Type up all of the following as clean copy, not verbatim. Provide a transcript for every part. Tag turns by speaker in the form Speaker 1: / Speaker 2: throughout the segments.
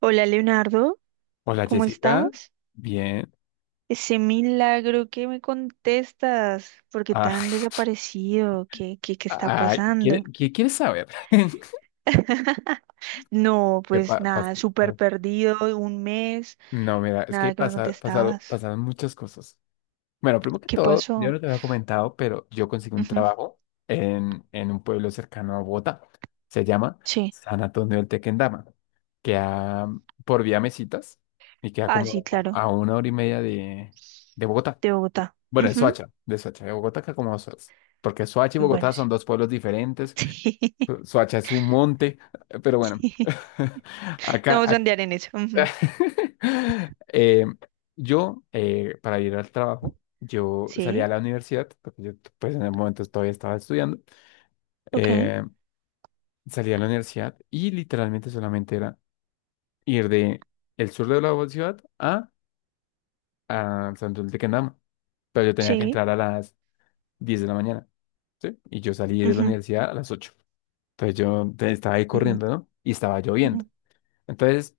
Speaker 1: Hola Leonardo,
Speaker 2: Hola
Speaker 1: ¿cómo
Speaker 2: Jessica,
Speaker 1: estás?
Speaker 2: bien.
Speaker 1: Ese milagro que me contestas, ¿por qué
Speaker 2: Ah,
Speaker 1: tan desaparecido? ¿Qué está
Speaker 2: ah,
Speaker 1: pasando?
Speaker 2: ¿Qué quieres saber?
Speaker 1: No,
Speaker 2: ¿Qué
Speaker 1: pues
Speaker 2: pa- pas-
Speaker 1: nada, súper
Speaker 2: pas-
Speaker 1: perdido, un mes,
Speaker 2: No, mira, es que
Speaker 1: nada que me
Speaker 2: pasa, pasaron,
Speaker 1: contestabas.
Speaker 2: pasaron muchas cosas. Bueno, primero que
Speaker 1: ¿Qué
Speaker 2: todo, yo
Speaker 1: pasó?
Speaker 2: no te había comentado, pero yo conseguí un
Speaker 1: Ujú.
Speaker 2: trabajo en un pueblo cercano a Bogotá. Se llama
Speaker 1: Sí,
Speaker 2: San Antonio del Tequendama. Queda por vía Mesitas y queda
Speaker 1: ah, sí,
Speaker 2: como
Speaker 1: claro,
Speaker 2: a una hora y media de Bogotá.
Speaker 1: de Bogotá.
Speaker 2: Bueno, de
Speaker 1: Ujú.
Speaker 2: Soacha, de Soacha, de Bogotá queda como a 2 horas. Porque Soacha y
Speaker 1: Bueno,
Speaker 2: Bogotá son dos pueblos diferentes.
Speaker 1: sí.
Speaker 2: Suacha es un monte, pero bueno,
Speaker 1: Sí, no
Speaker 2: acá,
Speaker 1: vamos a
Speaker 2: ac-
Speaker 1: andar en eso. Ujú.
Speaker 2: Eh, yo, para ir al trabajo, yo salía
Speaker 1: Sí,
Speaker 2: a la universidad, porque yo pues en el momento todavía estaba estudiando,
Speaker 1: ok,
Speaker 2: eh, salía a la universidad y literalmente solamente era ir de el sur de la ciudad a Santos de Quendama, pero yo tenía que
Speaker 1: sí,
Speaker 2: entrar a las 10 de la mañana, ¿sí? Y yo salí de la
Speaker 1: ujú,
Speaker 2: universidad a las 8. Entonces yo estaba ahí
Speaker 1: ujú,
Speaker 2: corriendo, ¿no? Y estaba lloviendo.
Speaker 1: ujú.
Speaker 2: Entonces,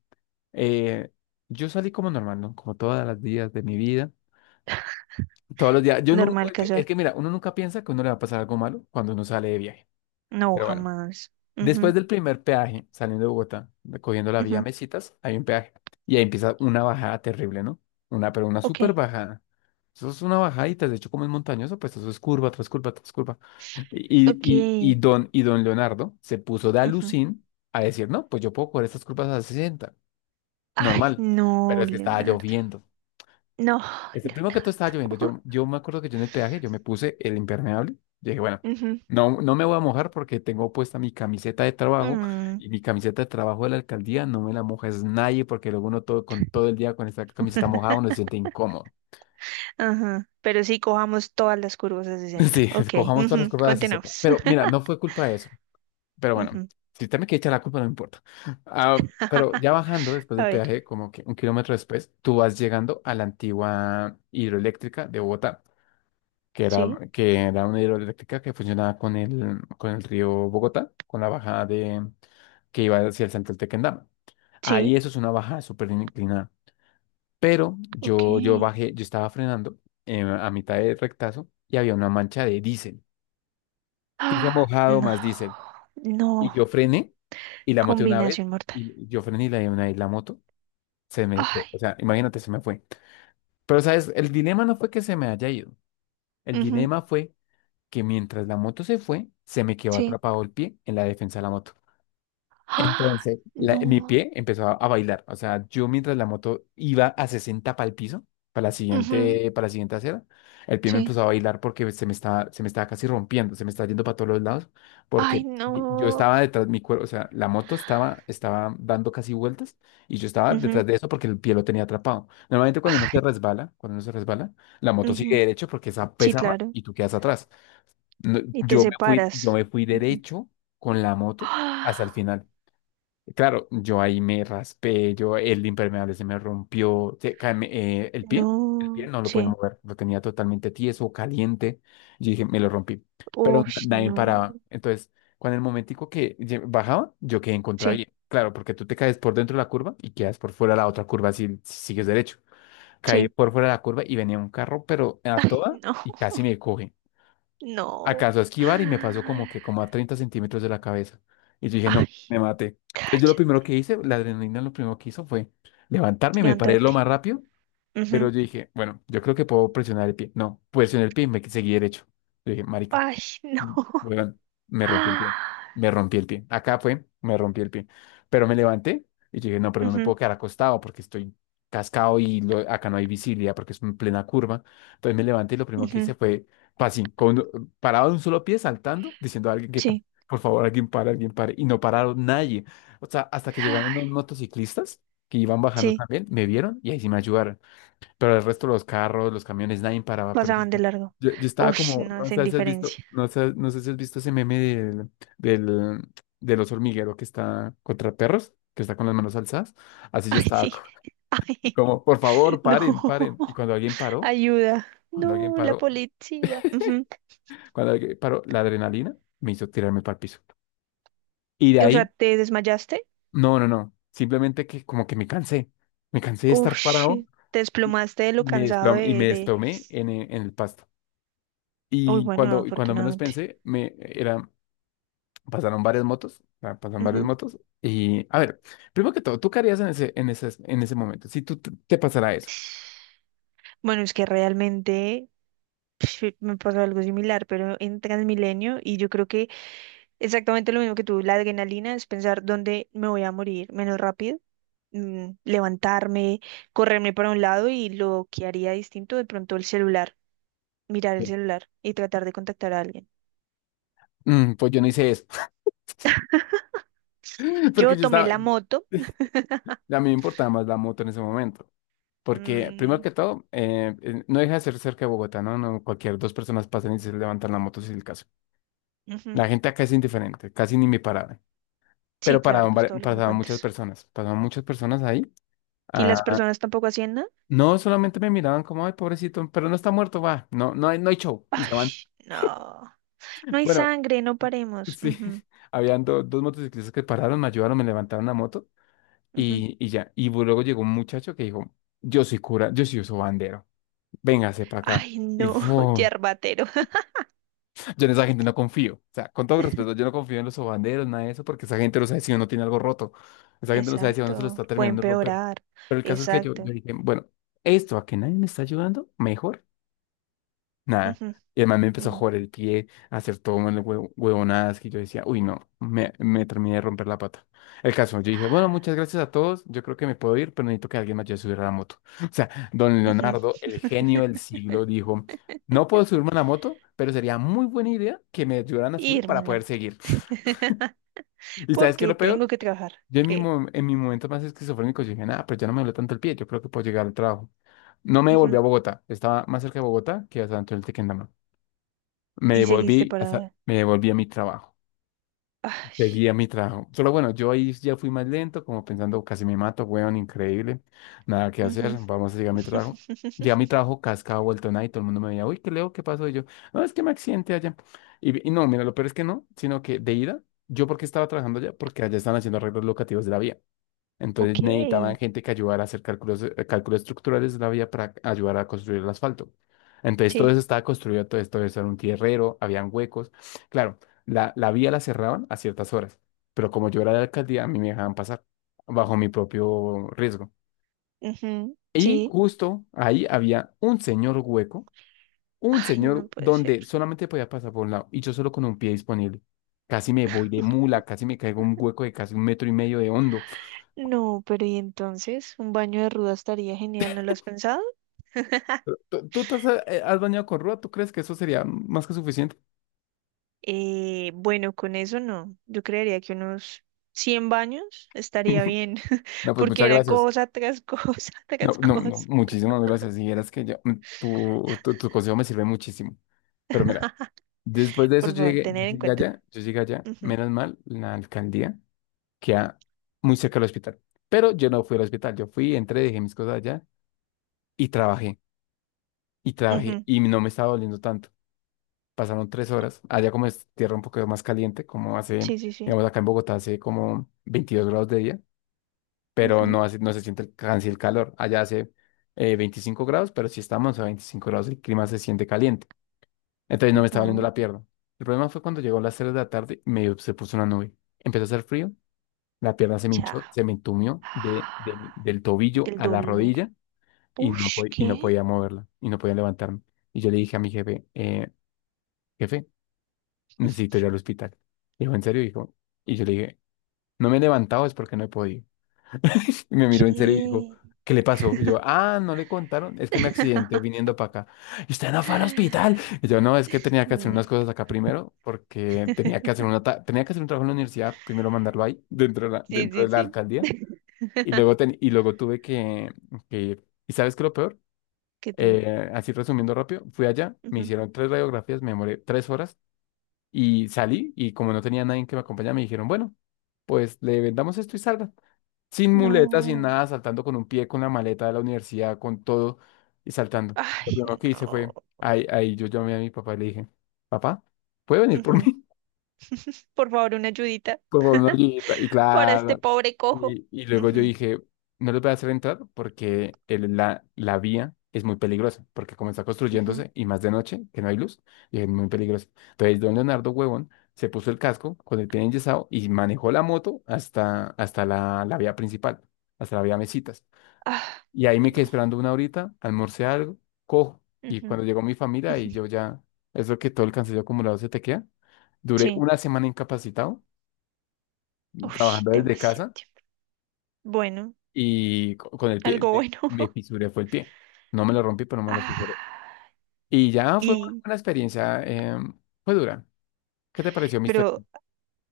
Speaker 2: Eh, yo salí como normal, ¿no? Como todos los días de mi vida. Todos los días. Yo
Speaker 1: Normal,
Speaker 2: es
Speaker 1: casual.
Speaker 2: que mira, uno nunca piensa que a uno le va a pasar algo malo cuando uno sale de viaje.
Speaker 1: No,
Speaker 2: Pero bueno,
Speaker 1: jamás.
Speaker 2: después
Speaker 1: Ujú,
Speaker 2: del primer peaje, saliendo de Bogotá, cogiendo la vía
Speaker 1: ujú.
Speaker 2: Mesitas, hay un peaje. Y ahí empieza una bajada terrible, ¿no? Una, pero una
Speaker 1: Ok.
Speaker 2: súper bajada. Eso es una bajadita, de hecho, como es montañoso, pues eso es curva tras curva tras curva. Y,
Speaker 1: Ok.
Speaker 2: y, y, don, y don Leonardo se puso de
Speaker 1: Ujú.
Speaker 2: alucín a decir, no, pues yo puedo coger estas curvas a 60,
Speaker 1: Ay,
Speaker 2: normal, pero
Speaker 1: no,
Speaker 2: es que estaba
Speaker 1: Leonardo.
Speaker 2: lloviendo.
Speaker 1: No,
Speaker 2: Este, primero que todo estaba lloviendo.
Speaker 1: Leonardo.
Speaker 2: Yo, yo me acuerdo que yo en el peaje, yo me puse el impermeable. Yo dije, bueno,
Speaker 1: Ujú.
Speaker 2: no, no me voy a mojar porque tengo puesta mi camiseta de trabajo
Speaker 1: Mm.
Speaker 2: y mi camiseta de trabajo de la alcaldía no me la moja es nadie porque luego uno todo, con todo el día con esta camiseta mojada uno se siente incómodo.
Speaker 1: Ajá. Pero sí, cojamos todas las curvas a 60.
Speaker 2: Sí,
Speaker 1: Ok,
Speaker 2: cojamos todas las
Speaker 1: ujú,
Speaker 2: curvas de la sociedad.
Speaker 1: continuamos.
Speaker 2: Pero mira, no fue culpa de eso. Pero bueno,
Speaker 1: Ujú.
Speaker 2: si usted me quiere echar la culpa, no me importa. Ah, pero ya bajando después
Speaker 1: A
Speaker 2: del
Speaker 1: ver,
Speaker 2: peaje, como que un kilómetro después, tú vas llegando a la antigua hidroeléctrica de Bogotá. Que era,
Speaker 1: sí,
Speaker 2: que era una hidroeléctrica que funcionaba con el río Bogotá, con la bajada que iba hacia el Central Tequendama. Ahí
Speaker 1: sí,
Speaker 2: eso es una bajada súper inclinada. Pero
Speaker 1: ok.
Speaker 2: yo, yo bajé, yo estaba frenando a mitad de rectazo y había una mancha de diésel. Piso
Speaker 1: Ah,
Speaker 2: mojado
Speaker 1: no,
Speaker 2: más diésel. Y
Speaker 1: no,
Speaker 2: yo frené y la moto una vez.
Speaker 1: combinación mortal.
Speaker 2: Y yo frené y la moto se me fue.
Speaker 1: Ay,
Speaker 2: O sea, imagínate, se me fue. Pero, ¿sabes? El dilema no fue que se me haya ido. El
Speaker 1: ujú,
Speaker 2: dilema fue que mientras la moto se fue, se me quedó
Speaker 1: sí.
Speaker 2: atrapado el pie en la defensa de la moto.
Speaker 1: Ah,
Speaker 2: Entonces, mi
Speaker 1: no,
Speaker 2: pie empezó a bailar. O sea, yo mientras la moto iba a 60 para el piso, para la
Speaker 1: ujú,
Speaker 2: siguiente, para la siguiente acera, el pie me
Speaker 1: sí.
Speaker 2: empezó a bailar porque se me estaba casi rompiendo, se me estaba yendo para todos los lados,
Speaker 1: Ay,
Speaker 2: porque yo estaba
Speaker 1: no.
Speaker 2: detrás de mi cuerpo, o sea, la moto estaba dando casi vueltas y yo estaba
Speaker 1: Ujú.
Speaker 2: detrás de eso porque el pie lo tenía atrapado. Normalmente cuando uno se
Speaker 1: Ay,
Speaker 2: resbala, cuando uno se resbala, la moto sigue
Speaker 1: ujú.
Speaker 2: derecho porque esa
Speaker 1: Sí,
Speaker 2: pesa más
Speaker 1: claro.
Speaker 2: y tú quedas atrás. No,
Speaker 1: Y te
Speaker 2: yo me fui, yo
Speaker 1: separas.
Speaker 2: me fui
Speaker 1: Ujú.
Speaker 2: derecho con la moto hasta el
Speaker 1: ¡Ah!
Speaker 2: final. Claro, yo ahí me raspé, yo el impermeable se me rompió, el pie
Speaker 1: No,
Speaker 2: no lo podía
Speaker 1: sí.
Speaker 2: mover, lo tenía totalmente tieso, caliente. Yo dije, me lo rompí, pero n-
Speaker 1: Uy,
Speaker 2: nadie
Speaker 1: no.
Speaker 2: paraba. Entonces, cuando el momentico que bajaba, yo quedé en
Speaker 1: Sí,
Speaker 2: contravía. Claro, porque tú te caes por dentro de la curva y quedas por fuera de la otra curva si sigues derecho. Caí
Speaker 1: sí.
Speaker 2: por fuera de la curva y venía un carro, pero a
Speaker 1: Ay,
Speaker 2: toda
Speaker 1: no,
Speaker 2: y casi me coge.
Speaker 1: no.
Speaker 2: Acaso a esquivar y me pasó como que como a 30 centímetros de la cabeza. Y yo dije, no, me
Speaker 1: Ay,
Speaker 2: maté. Entonces yo lo
Speaker 1: cállate.
Speaker 2: primero que hice, la adrenalina lo primero que hizo fue levantarme y me paré lo más
Speaker 1: Levantarte.
Speaker 2: rápido, pero
Speaker 1: Ujú.
Speaker 2: yo dije, bueno, yo creo que puedo presionar el pie. No, presioné el pie y me seguí derecho. Yo dije, marica,
Speaker 1: Ay, no.
Speaker 2: Mm, Weón, me rompí el pie.
Speaker 1: Ah.
Speaker 2: Me rompí el pie. Acá fue, me rompí el pie. Pero me levanté y dije, no, pero no me
Speaker 1: Ujú,
Speaker 2: puedo quedar acostado porque estoy cascado y acá no hay visibilidad porque es en plena curva. Entonces me levanté y lo primero que
Speaker 1: ujú,
Speaker 2: hice fue, así, con, parado de un solo pie, saltando, diciendo a alguien que,
Speaker 1: sí.
Speaker 2: por favor, alguien para, alguien para. Y no pararon nadie. O sea, hasta que llegaron
Speaker 1: Ay,
Speaker 2: unos motociclistas que iban bajando
Speaker 1: sí,
Speaker 2: también, me vieron y ahí sí me ayudaron pero el resto de los carros, los camiones, nadie paraba. Pero yo,
Speaker 1: pasaban de largo.
Speaker 2: yo estaba
Speaker 1: Uy,
Speaker 2: como,
Speaker 1: no,
Speaker 2: no
Speaker 1: es
Speaker 2: sé si has visto,
Speaker 1: indiferencia.
Speaker 2: no sé, no sé si has visto ese meme del, del oso hormiguero que está contra perros, que está con las manos alzadas. Así yo
Speaker 1: Ay,
Speaker 2: estaba
Speaker 1: sí.
Speaker 2: co-
Speaker 1: Ay,
Speaker 2: como, por favor,
Speaker 1: no.
Speaker 2: paren, paren. Y cuando alguien paró,
Speaker 1: Ayuda.
Speaker 2: cuando alguien
Speaker 1: No, la
Speaker 2: paró,
Speaker 1: policía. Ujú.
Speaker 2: cuando alguien paró, la adrenalina me hizo tirarme para el piso. Y de
Speaker 1: O sea,
Speaker 2: ahí,
Speaker 1: ¿te desmayaste?
Speaker 2: no, no, no, simplemente que como que me cansé de
Speaker 1: Uf,
Speaker 2: estar
Speaker 1: shi,
Speaker 2: parado.
Speaker 1: te
Speaker 2: y
Speaker 1: desplomaste de lo
Speaker 2: Me
Speaker 1: cansado
Speaker 2: desplomé y
Speaker 1: de,
Speaker 2: me
Speaker 1: de...
Speaker 2: desplomé en el pasto.
Speaker 1: Uy,
Speaker 2: Y
Speaker 1: bueno,
Speaker 2: cuando, y cuando menos
Speaker 1: afortunadamente.
Speaker 2: pensé, pasaron varias motos, ah, pasaron varias
Speaker 1: Ujú.
Speaker 2: motos. Y a ver, primero que todo, ¿tú qué harías en ese momento? Si tú te pasara eso.
Speaker 1: Bueno, es que realmente pf, me pasó algo similar, pero en Transmilenio, y yo creo que exactamente lo mismo que tú, la adrenalina es pensar dónde me voy a morir menos rápido, levantarme, correrme para un lado y lo que haría distinto, de pronto el celular, mirar el
Speaker 2: Sí.
Speaker 1: celular y tratar de contactar a alguien.
Speaker 2: Mm, pues yo no hice eso, porque
Speaker 1: Yo
Speaker 2: yo
Speaker 1: tomé
Speaker 2: estaba, a
Speaker 1: la moto.
Speaker 2: mí me importaba más la moto en ese momento. Porque primero
Speaker 1: Mm,
Speaker 2: que todo, no deja de ser cerca de Bogotá, ¿no? No, cualquier dos personas pasan y se levantan la moto si es el caso.
Speaker 1: ujú.
Speaker 2: La gente acá es indiferente, casi ni me paraban.
Speaker 1: Sí,
Speaker 2: Pero
Speaker 1: claro,
Speaker 2: paraban,
Speaker 1: pues
Speaker 2: vari-
Speaker 1: todo lo que me
Speaker 2: pasaban muchas
Speaker 1: cuentas.
Speaker 2: personas, pasaban muchas personas ahí.
Speaker 1: Y las personas tampoco hacían nada.
Speaker 2: No, solamente me miraban como, ay, pobrecito, pero no está muerto, va. No, no hay show. Y se
Speaker 1: Ay,
Speaker 2: van.
Speaker 1: no. No hay
Speaker 2: Bueno,
Speaker 1: sangre, no paremos.
Speaker 2: sí,
Speaker 1: Ujú,
Speaker 2: habían dos motociclistas que pararon, me ayudaron, me levantaron la moto
Speaker 1: ujú.
Speaker 2: y ya. Y luego llegó un muchacho que dijo, yo soy cura, yo soy bandero, véngase para acá.
Speaker 1: Ay,
Speaker 2: Y
Speaker 1: no,
Speaker 2: ¡fum!
Speaker 1: yerbatero.
Speaker 2: Yo en esa gente no confío. O sea, con todo respeto, yo no confío en los sobanderos, nada de eso, porque esa gente no sabe si uno tiene algo roto. Esa gente no sabe si uno se lo
Speaker 1: Exacto,
Speaker 2: está
Speaker 1: puede
Speaker 2: terminando de romper.
Speaker 1: empeorar.
Speaker 2: Pero el caso es que yo,
Speaker 1: Exacto.
Speaker 2: yo dije, bueno, esto a que nadie me está ayudando, mejor. Nada. Y además me empezó a
Speaker 1: Ujú,
Speaker 2: jugar el pie, a hacer todo mal huevonadas que yo decía, uy, no, me terminé de romper la pata. El caso, yo dije, bueno, muchas gracias a todos, yo creo que me puedo ir, pero necesito que alguien me ayude a subir a la moto. O sea, don
Speaker 1: ujú, ujú.
Speaker 2: Leonardo, el genio del siglo, dijo, no puedo subirme a la moto, pero sería muy buena idea que me ayudaran a subir
Speaker 1: Irme
Speaker 2: para
Speaker 1: en la
Speaker 2: poder
Speaker 1: moto.
Speaker 2: seguir. ¿Y sabes qué es
Speaker 1: Porque
Speaker 2: lo
Speaker 1: tengo
Speaker 2: peor?
Speaker 1: que trabajar.
Speaker 2: Yo en mi,
Speaker 1: ¿Qué?
Speaker 2: mo- en mi momento más esquizofrénico yo dije, nada, pero ya no me duele tanto el pie, yo creo que puedo llegar al trabajo. No me devolví
Speaker 1: Ujú.
Speaker 2: a Bogotá, estaba más cerca de Bogotá que a San Antonio del Tequendama. Me
Speaker 1: Y seguiste
Speaker 2: devolví,
Speaker 1: para.
Speaker 2: me devolví a mi trabajo.
Speaker 1: Ay,
Speaker 2: Seguí a mi trabajo. Solo bueno, yo ahí ya fui más lento, como pensando, casi me mato, weón, increíble. Nada que
Speaker 1: ujú.
Speaker 2: hacer, vamos a llegar a mi trabajo. Llegué a mi trabajo, cascado, vuelto nada, y todo el mundo me veía, uy, qué leo, qué pasó. Y yo, no, es que me accidenté allá. Y no, mira, lo peor es que no, sino que de ida, yo porque estaba trabajando allá, porque allá están haciendo arreglos locativos de la vía. Entonces
Speaker 1: Ok,
Speaker 2: necesitaban gente que ayudara a hacer cálculos, cálculos estructurales de la vía para ayudar a construir el asfalto. Entonces todo
Speaker 1: sí.
Speaker 2: eso estaba construido, todo esto eso era un tierrero, habían huecos. Claro, la vía la cerraban a ciertas horas, pero como yo era de la alcaldía, a mí me dejaban pasar bajo mi propio riesgo.
Speaker 1: Ujú,
Speaker 2: Y
Speaker 1: sí.
Speaker 2: justo ahí había un señor hueco, un
Speaker 1: Ay, no
Speaker 2: señor
Speaker 1: puede ser.
Speaker 2: donde solamente podía pasar por un lado y yo solo con un pie disponible. Casi me voy de mula, casi me caigo en un hueco de casi un metro y medio de hondo.
Speaker 1: No, pero y entonces, un baño de ruda estaría genial, ¿no lo has pensado?
Speaker 2: ¿Tú has bañado con ruda? ¿Tú crees que eso sería más que suficiente?
Speaker 1: Bueno, con eso no. Yo creería que unos 100 baños estaría bien,
Speaker 2: No, pues
Speaker 1: porque
Speaker 2: muchas
Speaker 1: era
Speaker 2: gracias.
Speaker 1: cosa tras cosa
Speaker 2: No,
Speaker 1: tras
Speaker 2: no, no,
Speaker 1: cosa.
Speaker 2: muchísimas gracias. Y eras que yo, tu consejo me sirve muchísimo. Pero mira, después de eso
Speaker 1: Por
Speaker 2: yo
Speaker 1: favor,
Speaker 2: llegué, yo
Speaker 1: tener en
Speaker 2: llegué
Speaker 1: cuenta.
Speaker 2: allá, yo llegué allá, menos mal, la alcaldía queda muy cerca del hospital. Pero yo no fui al hospital, yo fui, entré, dejé mis cosas allá y trabajé,
Speaker 1: Ujú, ujú.
Speaker 2: y no me estaba doliendo tanto. Pasaron 3 horas, allá como es tierra un poco más caliente,
Speaker 1: Sí, sí, sí.
Speaker 2: digamos, acá en Bogotá hace como 22 grados de día, pero
Speaker 1: Ujú,
Speaker 2: no, no se siente casi el calor. Allá hace 25 grados, pero si estamos a 25 grados, el clima se siente caliente. Entonces no me estaba doliendo
Speaker 1: ujú.
Speaker 2: la pierna. El problema fue cuando llegó a las 3 de la tarde, se puso una nube. Empezó a hacer frío, la pierna se me hinchó,
Speaker 1: Chao.
Speaker 2: se me entumió del tobillo
Speaker 1: Del
Speaker 2: a la
Speaker 1: dolor.
Speaker 2: rodilla y
Speaker 1: Ush,
Speaker 2: y no
Speaker 1: ¿qué?
Speaker 2: podía moverla, y no podía levantarme. Y yo le dije a mi jefe, jefe, necesito ir al hospital. Dijo, ¿en serio? Dijo, y yo le dije, no me he levantado es porque no he podido. Y me miró en serio y dijo,
Speaker 1: ¿Qué?
Speaker 2: ¿qué le pasó? Y yo, ah, no le contaron, es que me accidenté viniendo para acá. Y usted no fue al hospital. Y yo, no, es que tenía que hacer
Speaker 1: Mm.
Speaker 2: unas cosas acá primero, porque tenía que hacer tenía que hacer un trabajo en la universidad, primero mandarlo ahí, dentro de la,
Speaker 1: Sí,
Speaker 2: dentro de
Speaker 1: sí,
Speaker 2: la
Speaker 1: sí.
Speaker 2: alcaldía. Y luego, ten- y luego tuve que, ir. ¿Y sabes qué es lo peor?
Speaker 1: ¿Qué te?
Speaker 2: Así resumiendo rápido, fui allá, me hicieron tres radiografías, me demoré 3 horas y salí y como no tenía nadie que me acompañara, me dijeron, bueno, pues le vendamos esto y salga sin muletas, sin
Speaker 1: No.
Speaker 2: nada, saltando con un pie, con la maleta de la universidad, con todo y saltando. Lo
Speaker 1: Ay,
Speaker 2: primero que hice
Speaker 1: no.
Speaker 2: fue, ahí yo llamé a mi papá y le dije, papá, ¿puede venir por
Speaker 1: Ujú.
Speaker 2: mí?
Speaker 1: Por favor, una ayudita
Speaker 2: Por favor, una ayudita. Y
Speaker 1: para este
Speaker 2: claro,
Speaker 1: pobre cojo.
Speaker 2: y luego yo
Speaker 1: Ujú,
Speaker 2: dije, no les voy a hacer entrar porque la vía es muy peligrosa, porque como está
Speaker 1: ujú.
Speaker 2: construyéndose y más de noche, que no hay luz, y es muy peligroso. Entonces, don Leonardo Huevón se puso el casco con el pie enyesado y manejó la moto hasta la vía principal, hasta la vía Mesitas.
Speaker 1: Ah,
Speaker 2: Y ahí me
Speaker 1: no.
Speaker 2: quedé esperando una horita, almorcé algo, cojo. Y
Speaker 1: Ujú.
Speaker 2: cuando llegó mi familia y yo ya, eso que todo el cansancio acumulado se te queda, duré
Speaker 1: Sí.
Speaker 2: una semana incapacitado,
Speaker 1: Uy,
Speaker 2: trabajando desde
Speaker 1: demasiado
Speaker 2: casa
Speaker 1: tiempo. Bueno,
Speaker 2: y con el pie,
Speaker 1: algo
Speaker 2: me,
Speaker 1: bueno.
Speaker 2: me fisuré, fue el pie. No me lo rompí, pero me lo fisuré.
Speaker 1: Ah,
Speaker 2: Y ya fue una,
Speaker 1: y,
Speaker 2: buena experiencia, fue dura. ¿Qué te pareció mi historia?
Speaker 1: pero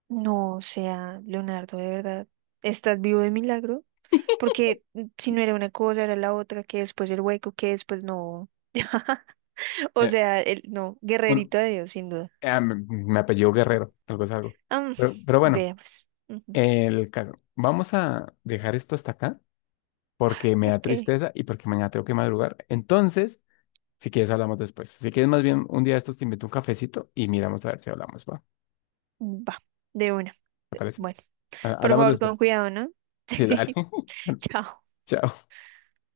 Speaker 1: no, o sea, Leonardo, de verdad, ¿estás vivo de milagro? Porque si no era una cosa, era la otra, que después el hueco, que después no. O
Speaker 2: Eh,
Speaker 1: sea, no,
Speaker 2: un-
Speaker 1: guerrerito de Dios, sin duda.
Speaker 2: me apellido Guerrero, algo es algo.
Speaker 1: Am,
Speaker 2: Pero bueno,
Speaker 1: Vea pues. Ujú,
Speaker 2: el caso. Vamos a dejar esto hasta acá, porque me da
Speaker 1: ok,
Speaker 2: tristeza y porque mañana tengo que madrugar. Entonces, si quieres, hablamos después. Si quieres, más bien un día de estos te invito a un cafecito y miramos a ver si hablamos, ¿va?
Speaker 1: va, de una.
Speaker 2: ¿Te parece?
Speaker 1: Bueno, por
Speaker 2: Hablamos
Speaker 1: favor,
Speaker 2: después.
Speaker 1: con cuidado, ¿no?
Speaker 2: Sí, dale.
Speaker 1: Sí. Chao.
Speaker 2: Chao.